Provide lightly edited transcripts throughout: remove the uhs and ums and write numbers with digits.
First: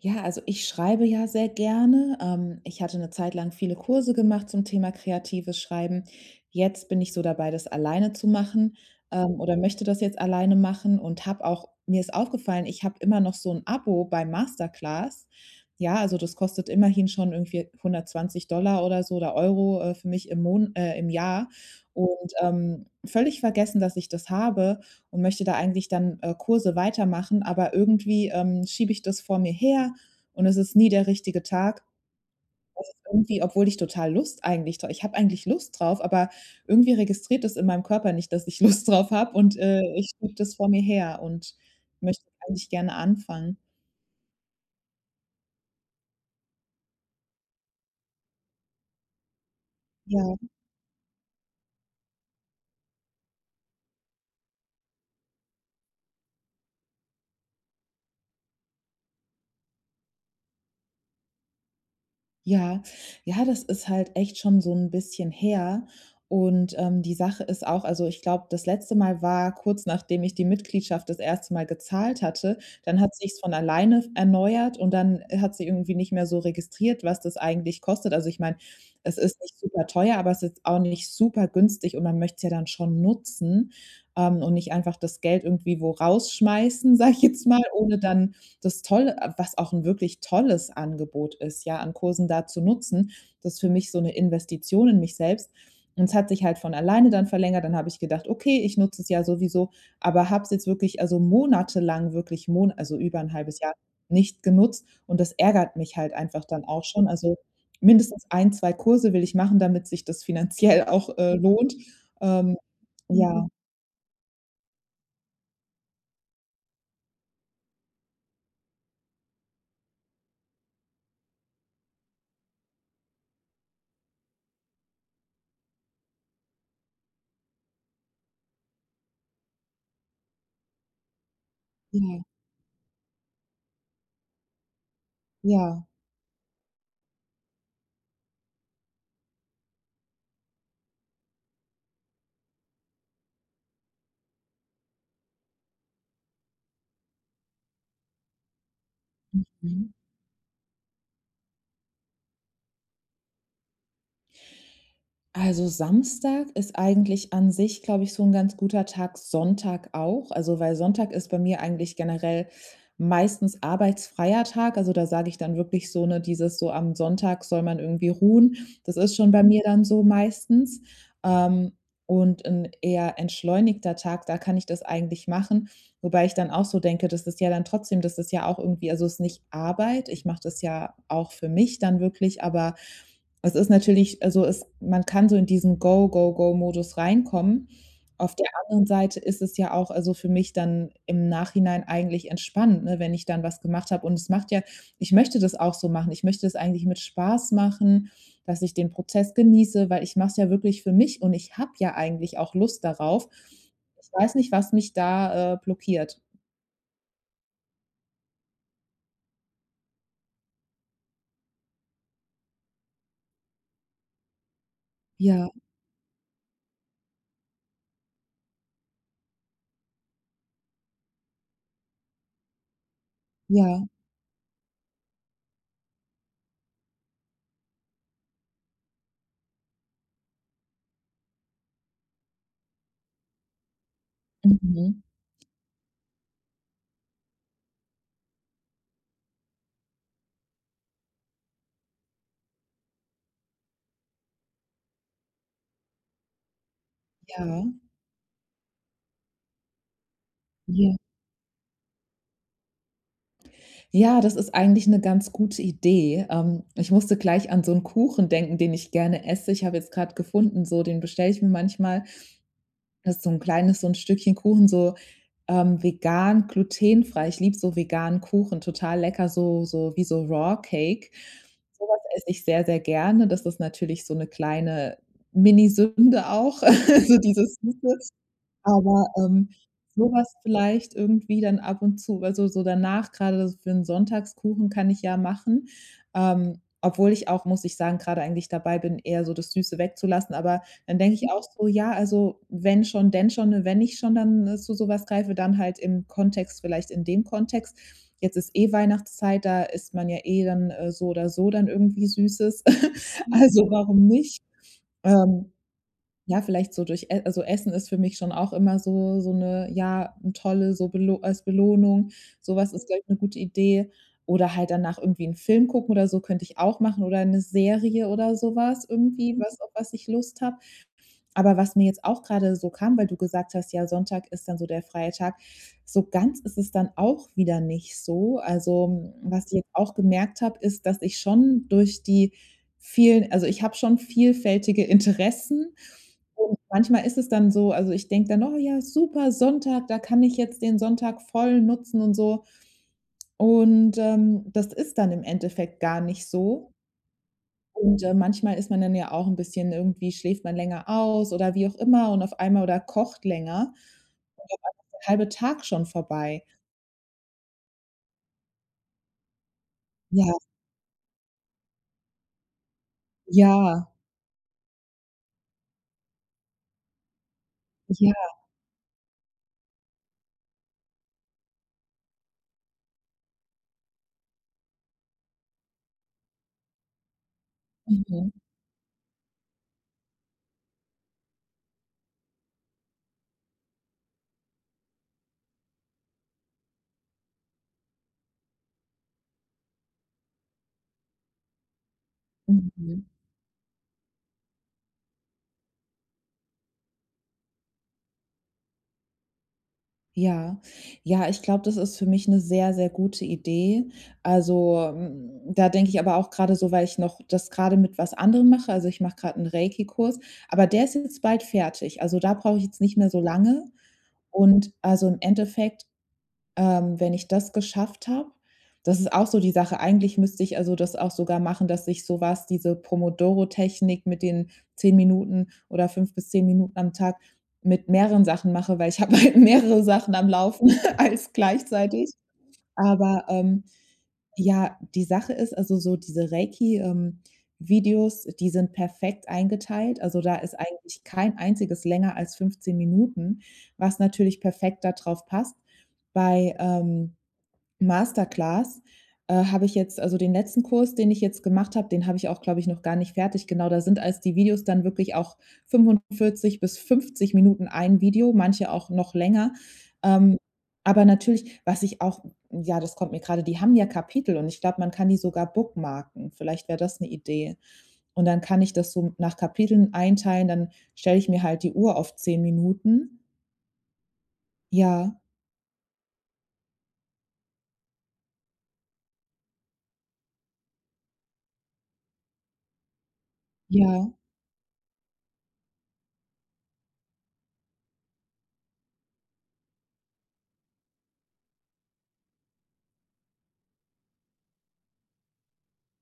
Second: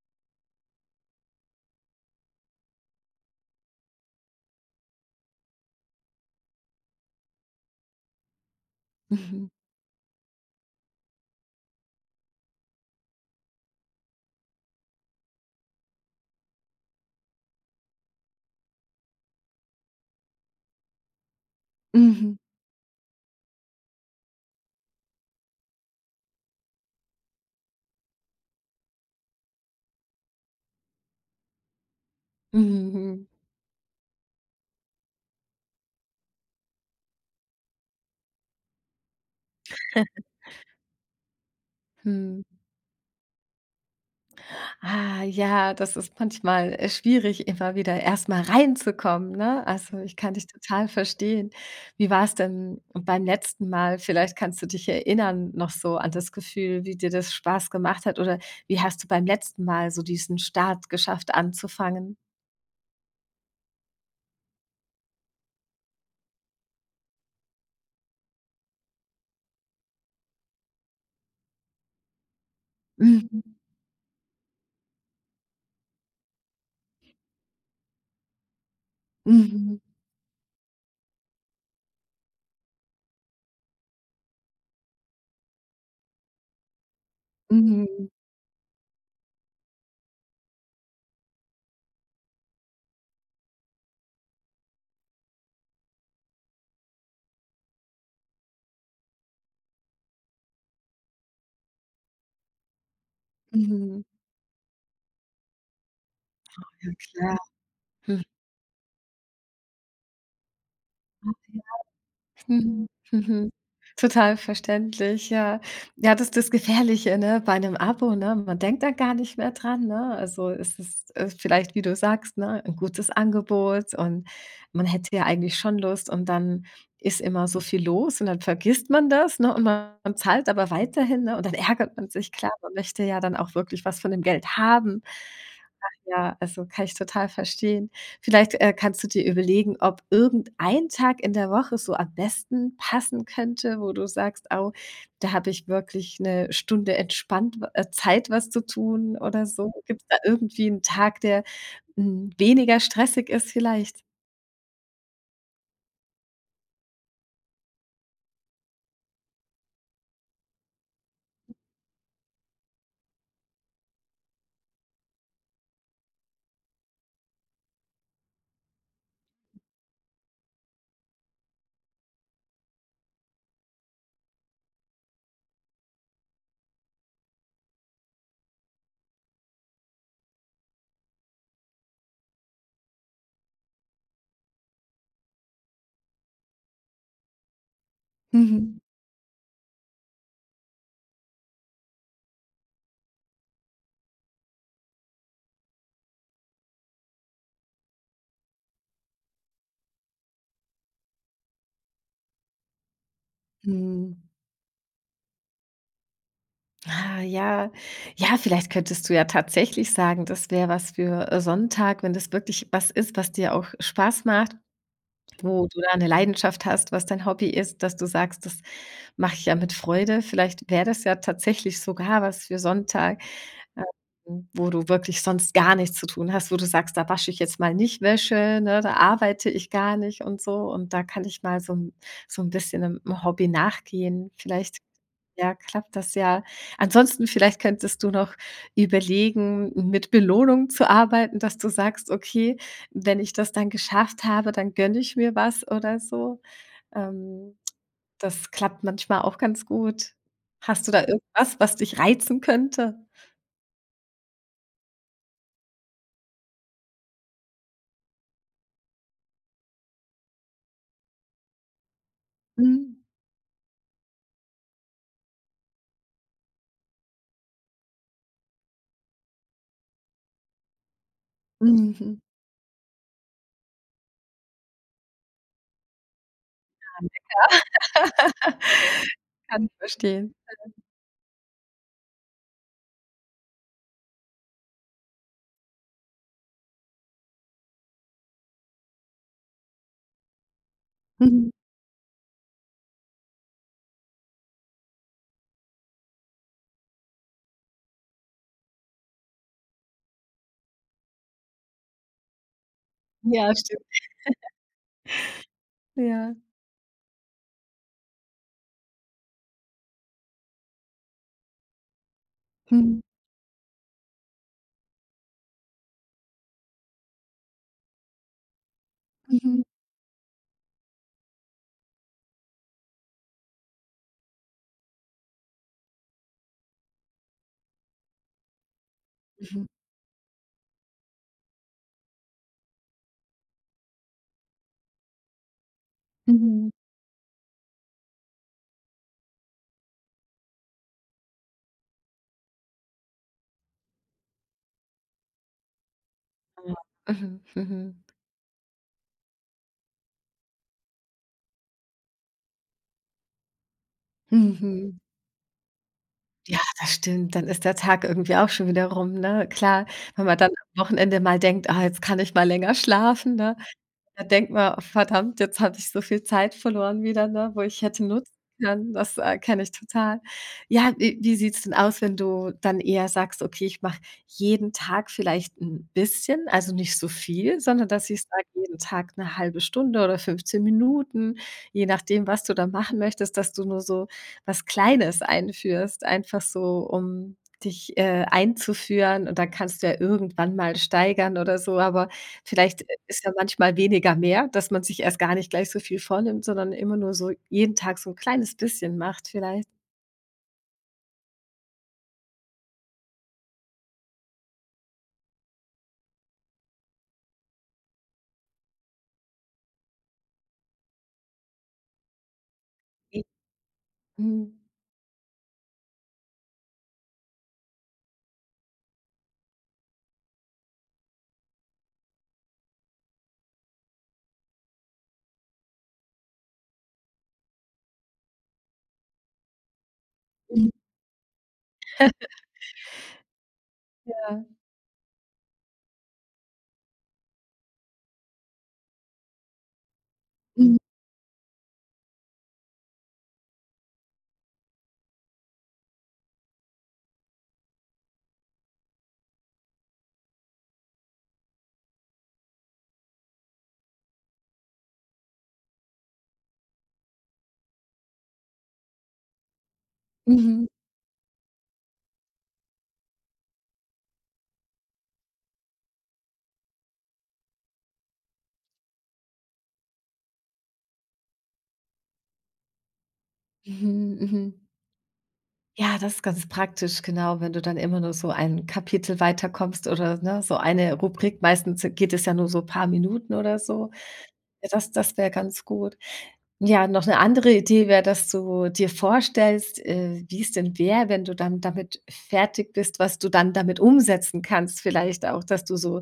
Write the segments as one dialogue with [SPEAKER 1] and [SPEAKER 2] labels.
[SPEAKER 1] Ja, also ich schreibe ja sehr gerne. Ich hatte eine Zeit lang viele Kurse gemacht zum Thema kreatives Schreiben. Jetzt bin ich so dabei, das alleine zu machen,
[SPEAKER 2] Mhm.
[SPEAKER 1] oder möchte das jetzt alleine machen und habe auch mir ist aufgefallen, ich habe immer noch so ein Abo bei Masterclass. Ja, also das kostet immerhin schon irgendwie 120 oder so oder Euro, für mich im Jahr und,
[SPEAKER 2] Mhm.
[SPEAKER 1] völlig vergessen, dass ich das habe und möchte da eigentlich dann, Kurse weitermachen, aber irgendwie, schiebe ich das vor mir her und es ist nie der richtige Tag.
[SPEAKER 2] Mhm.
[SPEAKER 1] Irgendwie, obwohl ich total Lust eigentlich dra ich habe eigentlich Lust drauf, aber irgendwie registriert das in meinem Körper nicht, dass ich Lust drauf habe und, ich schiebe das vor mir her und möchte
[SPEAKER 2] Hm.
[SPEAKER 1] eigentlich gerne anfangen.
[SPEAKER 2] Ah, ja, das ist manchmal, schwierig, immer wieder erst mal reinzukommen, ne? Also, ich kann
[SPEAKER 1] Ja.
[SPEAKER 2] dich total verstehen. Wie war es denn beim letzten Mal? Vielleicht kannst du dich erinnern noch so an das Gefühl, wie dir das Spaß gemacht hat oder wie hast du beim letzten Mal so diesen Start geschafft anzufangen?
[SPEAKER 1] Ja, ja, das ist halt echt schon so ein bisschen her. Und, die Sache ist auch, also, ich glaube, das letzte Mal war kurz, nachdem ich die Mitgliedschaft das erste Mal gezahlt hatte. Dann hat sich's
[SPEAKER 2] Mhm.
[SPEAKER 1] von alleine erneuert und dann hat sie irgendwie nicht mehr so registriert, was das eigentlich kostet. Also, ich meine, es ist nicht
[SPEAKER 2] Mhm.
[SPEAKER 1] super teuer, aber es ist auch nicht super günstig und man möchte es ja dann schon nutzen, und nicht einfach das Geld irgendwie wo rausschmeißen, sage ich jetzt mal, ohne
[SPEAKER 2] Mhm.
[SPEAKER 1] dann das Tolle, was auch ein wirklich tolles Angebot ist, ja, an Kursen da zu nutzen. Das ist für mich so eine Investition in mich selbst. Und es hat sich halt von alleine dann verlängert. Dann habe ich gedacht: „Okay, ich nutze es ja sowieso", aber habe es jetzt wirklich, also, monatelang, wirklich Mon also, über ein halbes Jahr
[SPEAKER 2] Mhm.
[SPEAKER 1] nicht genutzt und das ärgert mich halt einfach dann auch schon. Also,
[SPEAKER 2] Klar. Mhm.
[SPEAKER 1] mindestens ein, 2 Kurse will ich machen, damit sich das finanziell auch, lohnt. Ähm,
[SPEAKER 2] Mhm,
[SPEAKER 1] ja,
[SPEAKER 2] mhm. Total verständlich, ja. Ja, das ist das Gefährliche, ne, bei einem Abo, ne? Man denkt da gar nicht mehr dran, ne? Also, es ist, vielleicht, wie du sagst, ne, ein gutes Angebot und man hätte ja eigentlich schon Lust und dann ist immer so viel los und dann vergisst man das, ne, und man zahlt aber weiterhin, ne, und dann ärgert man
[SPEAKER 1] ja,
[SPEAKER 2] sich. Klar, man möchte ja dann auch wirklich was von dem Geld haben.
[SPEAKER 1] ja.
[SPEAKER 2] Ja, also kann ich total verstehen. Vielleicht, kannst du dir überlegen, ob irgendein Tag in der Woche so am besten passen könnte, wo du sagst: „Oh, da habe ich wirklich eine Stunde entspannt w Zeit, was zu tun“ oder so.
[SPEAKER 1] Mhm.
[SPEAKER 2] Gibt es da irgendwie einen Tag, der, hm, weniger stressig ist vielleicht?
[SPEAKER 1] Also, Samstag ist eigentlich an sich, glaube ich, so ein ganz guter Tag, Sonntag auch. Also, weil Sonntag ist bei mir eigentlich generell meistens arbeitsfreier Tag. Also, da sage ich dann wirklich so, ne, dieses, so am Sonntag soll man irgendwie ruhen. Das ist schon bei mir dann so meistens. Ähm, und ein eher entschleunigter Tag, da kann ich das eigentlich machen, wobei ich dann auch so denke, das ist ja auch irgendwie, also, es ist nicht Arbeit. Ich mache das ja auch für mich dann wirklich, aber es ist natürlich, also, es man kann so in diesen Go, Go, Go-Modus reinkommen. Auf der
[SPEAKER 2] Mhm.
[SPEAKER 1] anderen Seite ist es ja auch, also, für mich dann im Nachhinein eigentlich entspannend, ne, wenn ich dann was gemacht habe. Und es macht ja Ich möchte das auch so machen. Ich möchte es eigentlich mit Spaß machen, dass ich den Prozess genieße, weil ich mache es ja wirklich für mich und ich habe ja eigentlich auch Lust darauf. Ich
[SPEAKER 2] Mhm.
[SPEAKER 1] weiß nicht, was mich da, blockiert.
[SPEAKER 2] Ah, ja. Ja, vielleicht könntest du ja tatsächlich sagen, das wäre was für, Sonntag, wenn das wirklich was ist, was dir auch Spaß macht.
[SPEAKER 1] Ja,
[SPEAKER 2] Wo du da 'ne Leidenschaft hast, was dein Hobby ist, dass du sagst: „Das mache ich ja mit Freude.“ Vielleicht wäre das ja tatsächlich sogar was für Sonntag,
[SPEAKER 1] ja,
[SPEAKER 2] wo du wirklich sonst gar nichts zu tun hast, wo du sagst: „Da wasche ich jetzt mal nicht Wäsche, ne, da arbeite ich gar nicht und so und da kann ich mal so 'n so ein bisschen einem Hobby nachgehen.“ Vielleicht,
[SPEAKER 1] mhm,
[SPEAKER 2] ja, klappt das ja. Ansonsten vielleicht könntest du noch überlegen, mit Belohnung zu arbeiten, dass du sagst: „Okay, wenn ich das dann geschafft habe, dann gönne ich mir was“ oder so. Ähm,
[SPEAKER 1] ja,
[SPEAKER 2] Das klappt manchmal auch ganz gut. Hast du
[SPEAKER 1] ja.
[SPEAKER 2] da irgendwas, was dich reizen könnte?
[SPEAKER 1] Ja, das ist eigentlich eine ganz gute Idee. Ich musste gleich an so 'n Kuchen denken, den ich gerne esse. Ich habe jetzt grad gefunden, so den bestelle ich mir manchmal.
[SPEAKER 2] Mhm.
[SPEAKER 1] Das ist so 'n kleines, so 'n Stückchen Kuchen, so, vegan, glutenfrei. Ich liebe so veganen Kuchen, total lecker, so wie so Raw Cake. So was
[SPEAKER 2] Mhm.
[SPEAKER 1] esse ich sehr, sehr gerne. Das ist natürlich so 'ne kleine Mini-Sünde auch, so dieses Süße. Aber,
[SPEAKER 2] Kann ich
[SPEAKER 1] so
[SPEAKER 2] verstehen.
[SPEAKER 1] vielleicht irgendwie dann ab und zu, also, so danach, gerade so für 'n Sonntagskuchen kann ich ja machen, obwohl ich auch, muss ich sagen, grade eigentlich dabei bin, eher so das Süße wegzulassen. Aber dann denke ich auch
[SPEAKER 2] Mhm.
[SPEAKER 1] so: „Ja, also, wenn schon, denn schon, ne? Wenn ich schon dann, zu so was greife, dann halt im Kontext, vielleicht in dem Kontext." Jetzt ist eh Weihnachtszeit, da isst man ja eh dann, so oder so dann irgendwie Süßes. Mhm.
[SPEAKER 2] Ja,
[SPEAKER 1] Also,
[SPEAKER 2] stimmt.
[SPEAKER 1] warum nicht? Ähm,
[SPEAKER 2] Ja.
[SPEAKER 1] ja, vielleicht so durch E also, Essen ist für mich schon auch immer so eine, ja, 'n tolle, so Belo als Belohnung. Sowas ist,
[SPEAKER 2] Mhm.
[SPEAKER 1] glaube ich, 'ne gute Idee. Oder halt danach irgendwie einen Film gucken oder so könnte ich auch machen oder eine Serie oder sowas irgendwie,
[SPEAKER 2] Mhm.
[SPEAKER 1] was ich Lust habe. Aber was mir jetzt auch gerade so kam, weil du gesagt hast: „Ja, Sonntag ist dann so der freie Tag." So ganz ist es dann auch wieder nicht so. Also, was ich
[SPEAKER 2] Mhm.
[SPEAKER 1] jetzt auch gemerkt habe, ist, dass ich schon durch die vielen also, ich habe schon vielfältige Interessen und
[SPEAKER 2] Mhm.
[SPEAKER 1] manchmal ist es dann so, also, ich denke dann: „Oh ja, super, Sonntag, da kann ich jetzt den Sonntag voll nutzen und so." Und, das ist dann im Endeffekt gar nicht so.
[SPEAKER 2] Ja. Mhm.
[SPEAKER 1] Und,
[SPEAKER 2] Mhm.
[SPEAKER 1] manchmal ist man dann ja auch ein bisschen irgendwie, schläft man länger aus oder wie auch immer und auf einmal oder kocht länger,
[SPEAKER 2] Mhm.
[SPEAKER 1] der halbe Tag schon vorbei.
[SPEAKER 2] Ja, das stimmt. Dann ist der Tag irgendwie auch schon wieder rum, ne? Klar,
[SPEAKER 1] Ja,
[SPEAKER 2] wenn man dann am Wochenende mal denkt: „Ah, jetzt kann ich mal länger schlafen“, ne?
[SPEAKER 1] ja,
[SPEAKER 2] Da denkt man: oh, „Verdammt, jetzt habe ich so viel Zeit verloren wieder, ne, wo ich hätte
[SPEAKER 1] ja,
[SPEAKER 2] nutzen können.“ Das, kenne ich total. Ja, wie sieht's denn aus, wenn du dann eher sagst: „Okay, ich mache jeden Tag vielleicht 'n bisschen, also nicht so viel, sondern dass ich
[SPEAKER 1] mhm,
[SPEAKER 2] sage, jeden Tag 'ne halbe Stunde oder 15 Minuten“, je nachdem, was du da machen möchtest, dass du nur so was Kleines einführst, einfach so, um dich, einzuführen und dann kannst du ja irgendwann mal steigern oder so, aber vielleicht
[SPEAKER 1] mhm.
[SPEAKER 2] ist ja manchmal weniger mehr, dass man sich erst gar nicht gleich so viel vornimmt, sondern immer nur so jeden Tag so 'n kleines bisschen macht vielleicht.
[SPEAKER 1] Ja. Ja, ich glaube, das ist für mich eine sehr, sehr gute Idee. Also, da denke ich aber auch gerade so, weil ich noch das gerade mit was anderem mache. Also, ich mache gerade einen Reiki-Kurs, aber der ist jetzt bald fertig. Also, da brauche ich jetzt nicht mehr so lange.
[SPEAKER 2] Mhm.
[SPEAKER 1] Und, also, im Endeffekt, wenn ich das geschafft habe, das ist auch so die Sache. Eigentlich müsste ich, also, das auch sogar machen, dass ich so was diese Pomodoro-Technik mit den 10 Minuten oder 5 bis 10 Minuten am Tag mit mehreren Sachen mache, weil ich habe halt mehrere Sachen am
[SPEAKER 2] Mhm.
[SPEAKER 1] Laufen als gleichzeitig. Aber,
[SPEAKER 2] Ja.
[SPEAKER 1] ja, die Sache ist, also so diese Reiki, Videos, die sind perfekt eingeteilt. Also, da ist
[SPEAKER 2] Mhm.
[SPEAKER 1] eigentlich kein einziges länger als 15 Minuten, was natürlich perfekt darauf passt. Bei Masterclass, habe ich jetzt, also, den letzten Kurs, den ich jetzt gemacht habe, den habe ich auch, glaube ich, noch gar nicht fertig. Genau, da sind als die Videos dann wirklich auch 45 bis 50 Minuten ein Video, manche auch noch länger. Ähm,
[SPEAKER 2] Mhm.
[SPEAKER 1] aber natürlich, was ich auch ja, das kommt mir gerade, die haben ja Kapitel und ich glaube, man kann die sogar bookmarken. Vielleicht wäre das eine Idee. Und dann kann ich das so nach Kapiteln einteilen, dann stelle ich mir halt die Uhr auf 10 Minuten.
[SPEAKER 2] Mhm. Mhm.
[SPEAKER 1] Ja,
[SPEAKER 2] Ja, das ist ganz praktisch, genau, wenn du dann immer nur so ein Kapitel weiterkommst oder, ne, so eine Rubrik. Meistens geht es ja nur so paar Minuten oder so.
[SPEAKER 1] ja.
[SPEAKER 2] Ja, das wäre ganz gut. Ja, noch eine andere Idee wäre, dass du dir vorstellst, wie's denn wäre, wenn du dann damit fertig bist, was du dann damit umsetzen kannst. Vielleicht auch, dass du so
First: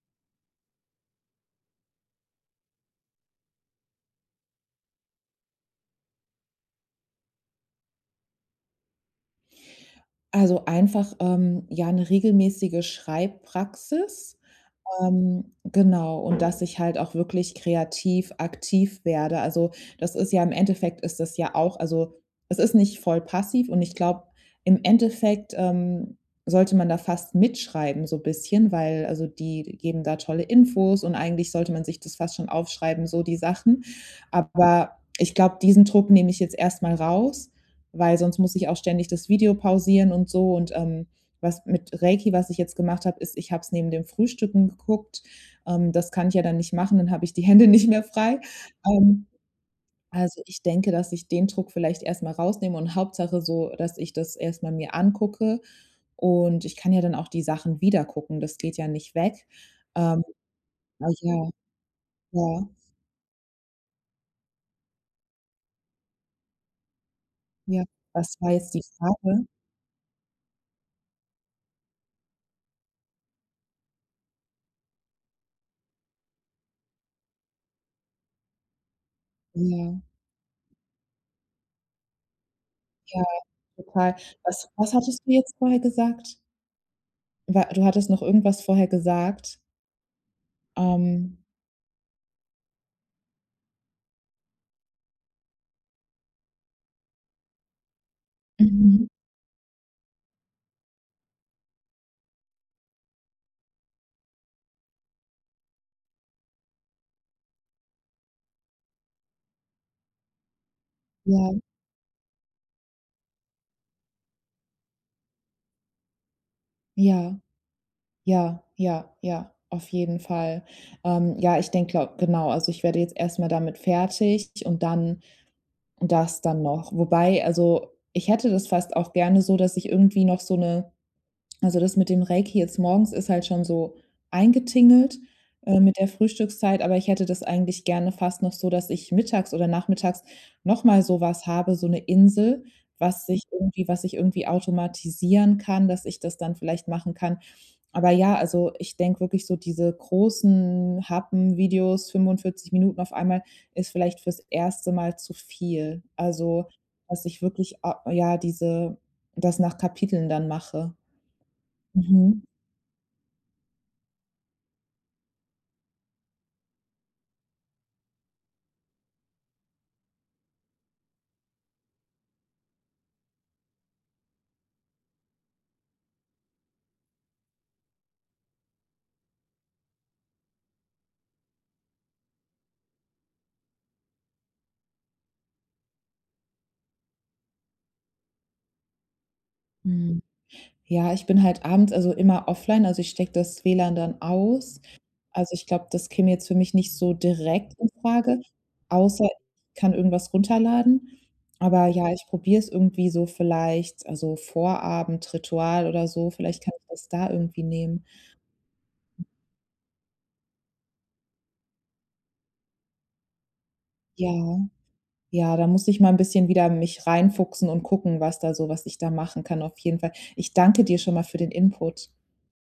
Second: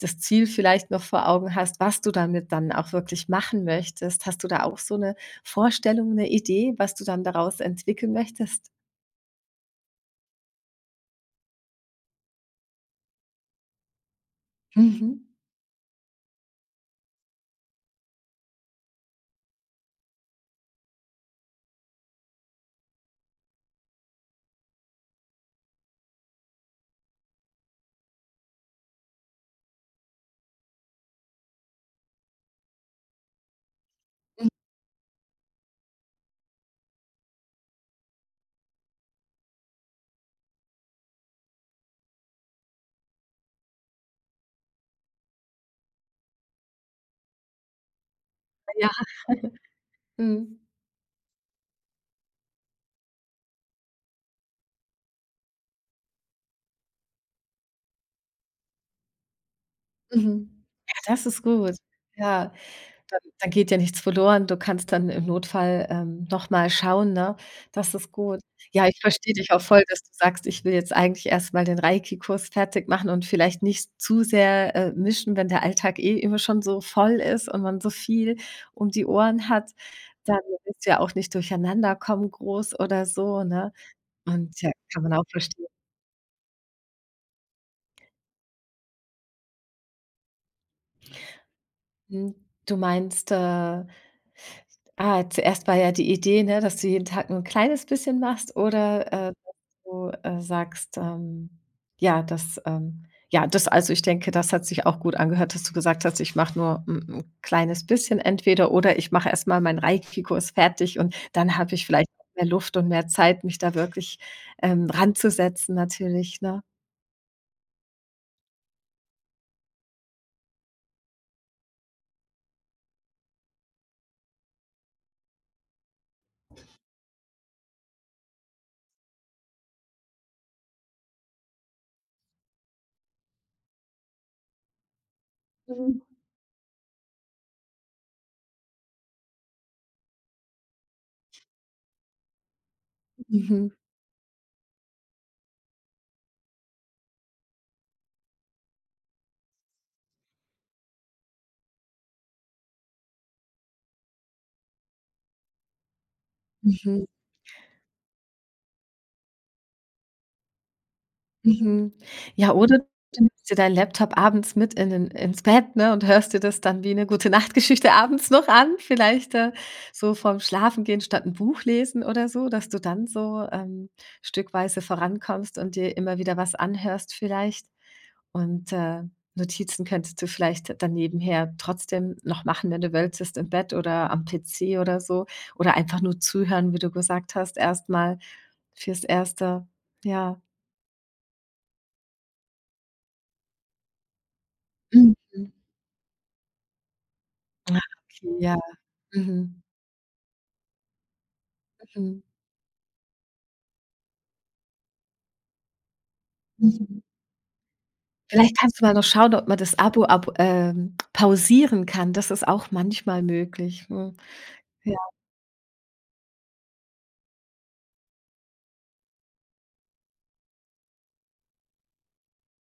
[SPEAKER 2] das Ziel vielleicht noch vor Augen hast, was du damit dann auch wirklich machen möchtest. Hast du da auch so eine Vorstellung, eine Idee, was du dann daraus entwickeln möchtest?
[SPEAKER 1] Also, einfach, ja, eine regelmäßige Schreibpraxis,
[SPEAKER 2] Mhm.
[SPEAKER 1] genau, und dass ich halt auch wirklich kreativ aktiv werde. Also, das ist ja im Endeffekt, ist das ja auch, also, es ist nicht voll passiv und ich glaube, im Endeffekt, sollte man da fast mitschreiben, so ein bisschen, weil, also, die geben da tolle Infos und eigentlich sollte man sich das fast schon aufschreiben, so die Sachen. Aber ich glaube, diesen Druck nehme ich jetzt erstmal raus, weil sonst muss ich auch ständig das Video pausieren und so und, was mit Reiki, was ich jetzt gemacht habe, ist, ich habe es neben dem Frühstücken geguckt. Das kann ich ja dann nicht machen, dann habe ich die Hände nicht mehr frei.
[SPEAKER 2] Ja.
[SPEAKER 1] Ähm, also,
[SPEAKER 2] Mhm.
[SPEAKER 1] ich denke, dass ich den Druck vielleicht erst mal rausnehme und Hauptsache so, dass ich das erst mal mir angucke und ich kann ja dann auch die Sachen wieder gucken, das geht ja nicht weg. Ähm,
[SPEAKER 2] Mhm. Ja,
[SPEAKER 1] ah,
[SPEAKER 2] das ist
[SPEAKER 1] ja,
[SPEAKER 2] gut. Ja.
[SPEAKER 1] ja,
[SPEAKER 2] Dann geht ja nichts verloren. Du kannst dann im Notfall, noch mal schauen, ne?
[SPEAKER 1] ja.
[SPEAKER 2] Das ist
[SPEAKER 1] Was
[SPEAKER 2] gut.
[SPEAKER 1] war jetzt die
[SPEAKER 2] Ja, ich verstehe
[SPEAKER 1] Frage?
[SPEAKER 2] dich auch voll, dass du sagst: „Ich will jetzt eigentlich erst mal den Reiki-Kurs fertig machen und vielleicht nicht zu sehr, mischen, wenn der Alltag eh immer schon so voll ist und man so viel um die Ohren hat,
[SPEAKER 1] Ja,
[SPEAKER 2] dann willst du ja auch nicht durcheinanderkommen groß oder
[SPEAKER 1] ja,
[SPEAKER 2] so“, ne?
[SPEAKER 1] total.
[SPEAKER 2] Und
[SPEAKER 1] Was
[SPEAKER 2] ja,
[SPEAKER 1] was
[SPEAKER 2] kann man
[SPEAKER 1] hattest
[SPEAKER 2] auch
[SPEAKER 1] du jetzt
[SPEAKER 2] verstehen.
[SPEAKER 1] vorher gesagt? Wa Du hattest noch irgendwas vorher gesagt? Ähm,
[SPEAKER 2] Mhm. Du meinst, Ah, zuerst war ja die Idee, ne, dass du jeden Tag nur ein kleines bisschen machst
[SPEAKER 1] mhm,
[SPEAKER 2] oder, dass du, sagst, ja, ja, das also, ich denke, das hat sich auch gut angehört, dass du gesagt hast: „Ich mache nur ein 'n kleines bisschen entweder oder ich mache erst mal meinen Reiki-Kurs fertig und dann
[SPEAKER 1] ja.
[SPEAKER 2] habe ich vielleicht auch mehr Luft und mehr Zeit, mich da wirklich, ranzusetzen“ natürlich, ne?
[SPEAKER 1] Ja, ja, ja, ja, auf jeden Fall. Ja, ich denke, glau genau, also ich werde jetzt erst mal damit fertig und dann und das dann noch. Wobei, also, ich hätte das fast auch gerne so, dass ich irgendwie noch so eine, also, das mit dem Reiki jetzt morgens ist halt schon so eingetingelt, mit
[SPEAKER 2] Mhm.
[SPEAKER 1] der Frühstückszeit, aber ich hätte das eigentlich gerne fast noch so, dass ich mittags oder nachmittags noch mal so was habe, so eine Insel,
[SPEAKER 2] Mhm,
[SPEAKER 1] was ich irgendwie automatisieren kann, dass ich das dann vielleicht machen kann, aber ja, also, ich denke wirklich, so diese großen Happen-Videos, 45 Minuten auf einmal, ist vielleicht fürs erste Mal zu viel. Also,
[SPEAKER 2] mhm.
[SPEAKER 1] dass ich wirklich, a ja, diese das nach Kapiteln dann mache.
[SPEAKER 2] Mhm.
[SPEAKER 1] Mhm.
[SPEAKER 2] Ja, oder du nimmst dir deinen Laptop abends mit in den ins Bett, ne, und hörst dir das dann wie eine Gute-Nacht-Geschichte abends noch an, vielleicht, so vorm Schlafengehen statt ein Buch lesen oder so, dass du dann so, stückweise vorankommst und dir immer wieder was anhörst vielleicht. Und, Notizen könntest du vielleicht dann nebenher trotzdem noch machen, wenn du wolltest, im Bett oder am PC oder so oder einfach nur zuhören, wie du gesagt hast, erstmal fürs Erste.
[SPEAKER 1] Mhm.
[SPEAKER 2] Ja.
[SPEAKER 1] Ja, ich bin halt abends, also, immer offline, also ich stecke das WLAN dann aus.
[SPEAKER 2] Mhm.
[SPEAKER 1] Also, ich glaube, das käme jetzt für mich nicht so direkt in
[SPEAKER 2] Okay,
[SPEAKER 1] Frage,
[SPEAKER 2] ja.
[SPEAKER 1] außer
[SPEAKER 2] Mhm.
[SPEAKER 1] ich kann irgendwas runterladen. Aber ja,
[SPEAKER 2] Mhm.
[SPEAKER 1] ich probiere es irgendwie so, vielleicht, also, Vorabendritual oder so, vielleicht kann ich
[SPEAKER 2] Mhm.
[SPEAKER 1] das da irgendwie nehmen.
[SPEAKER 2] Vielleicht kannst du mal noch schauen, ob man das Abo ab pausieren kann. Das ist auch manchmal möglich, mhm.
[SPEAKER 1] Ja,
[SPEAKER 2] Ja.
[SPEAKER 1] ja, da muss ich mal 'n bisschen wieder mich reinfuchsen und gucken, was ich da machen kann, auf jeden Fall. Ich danke dir schon mal für den Input.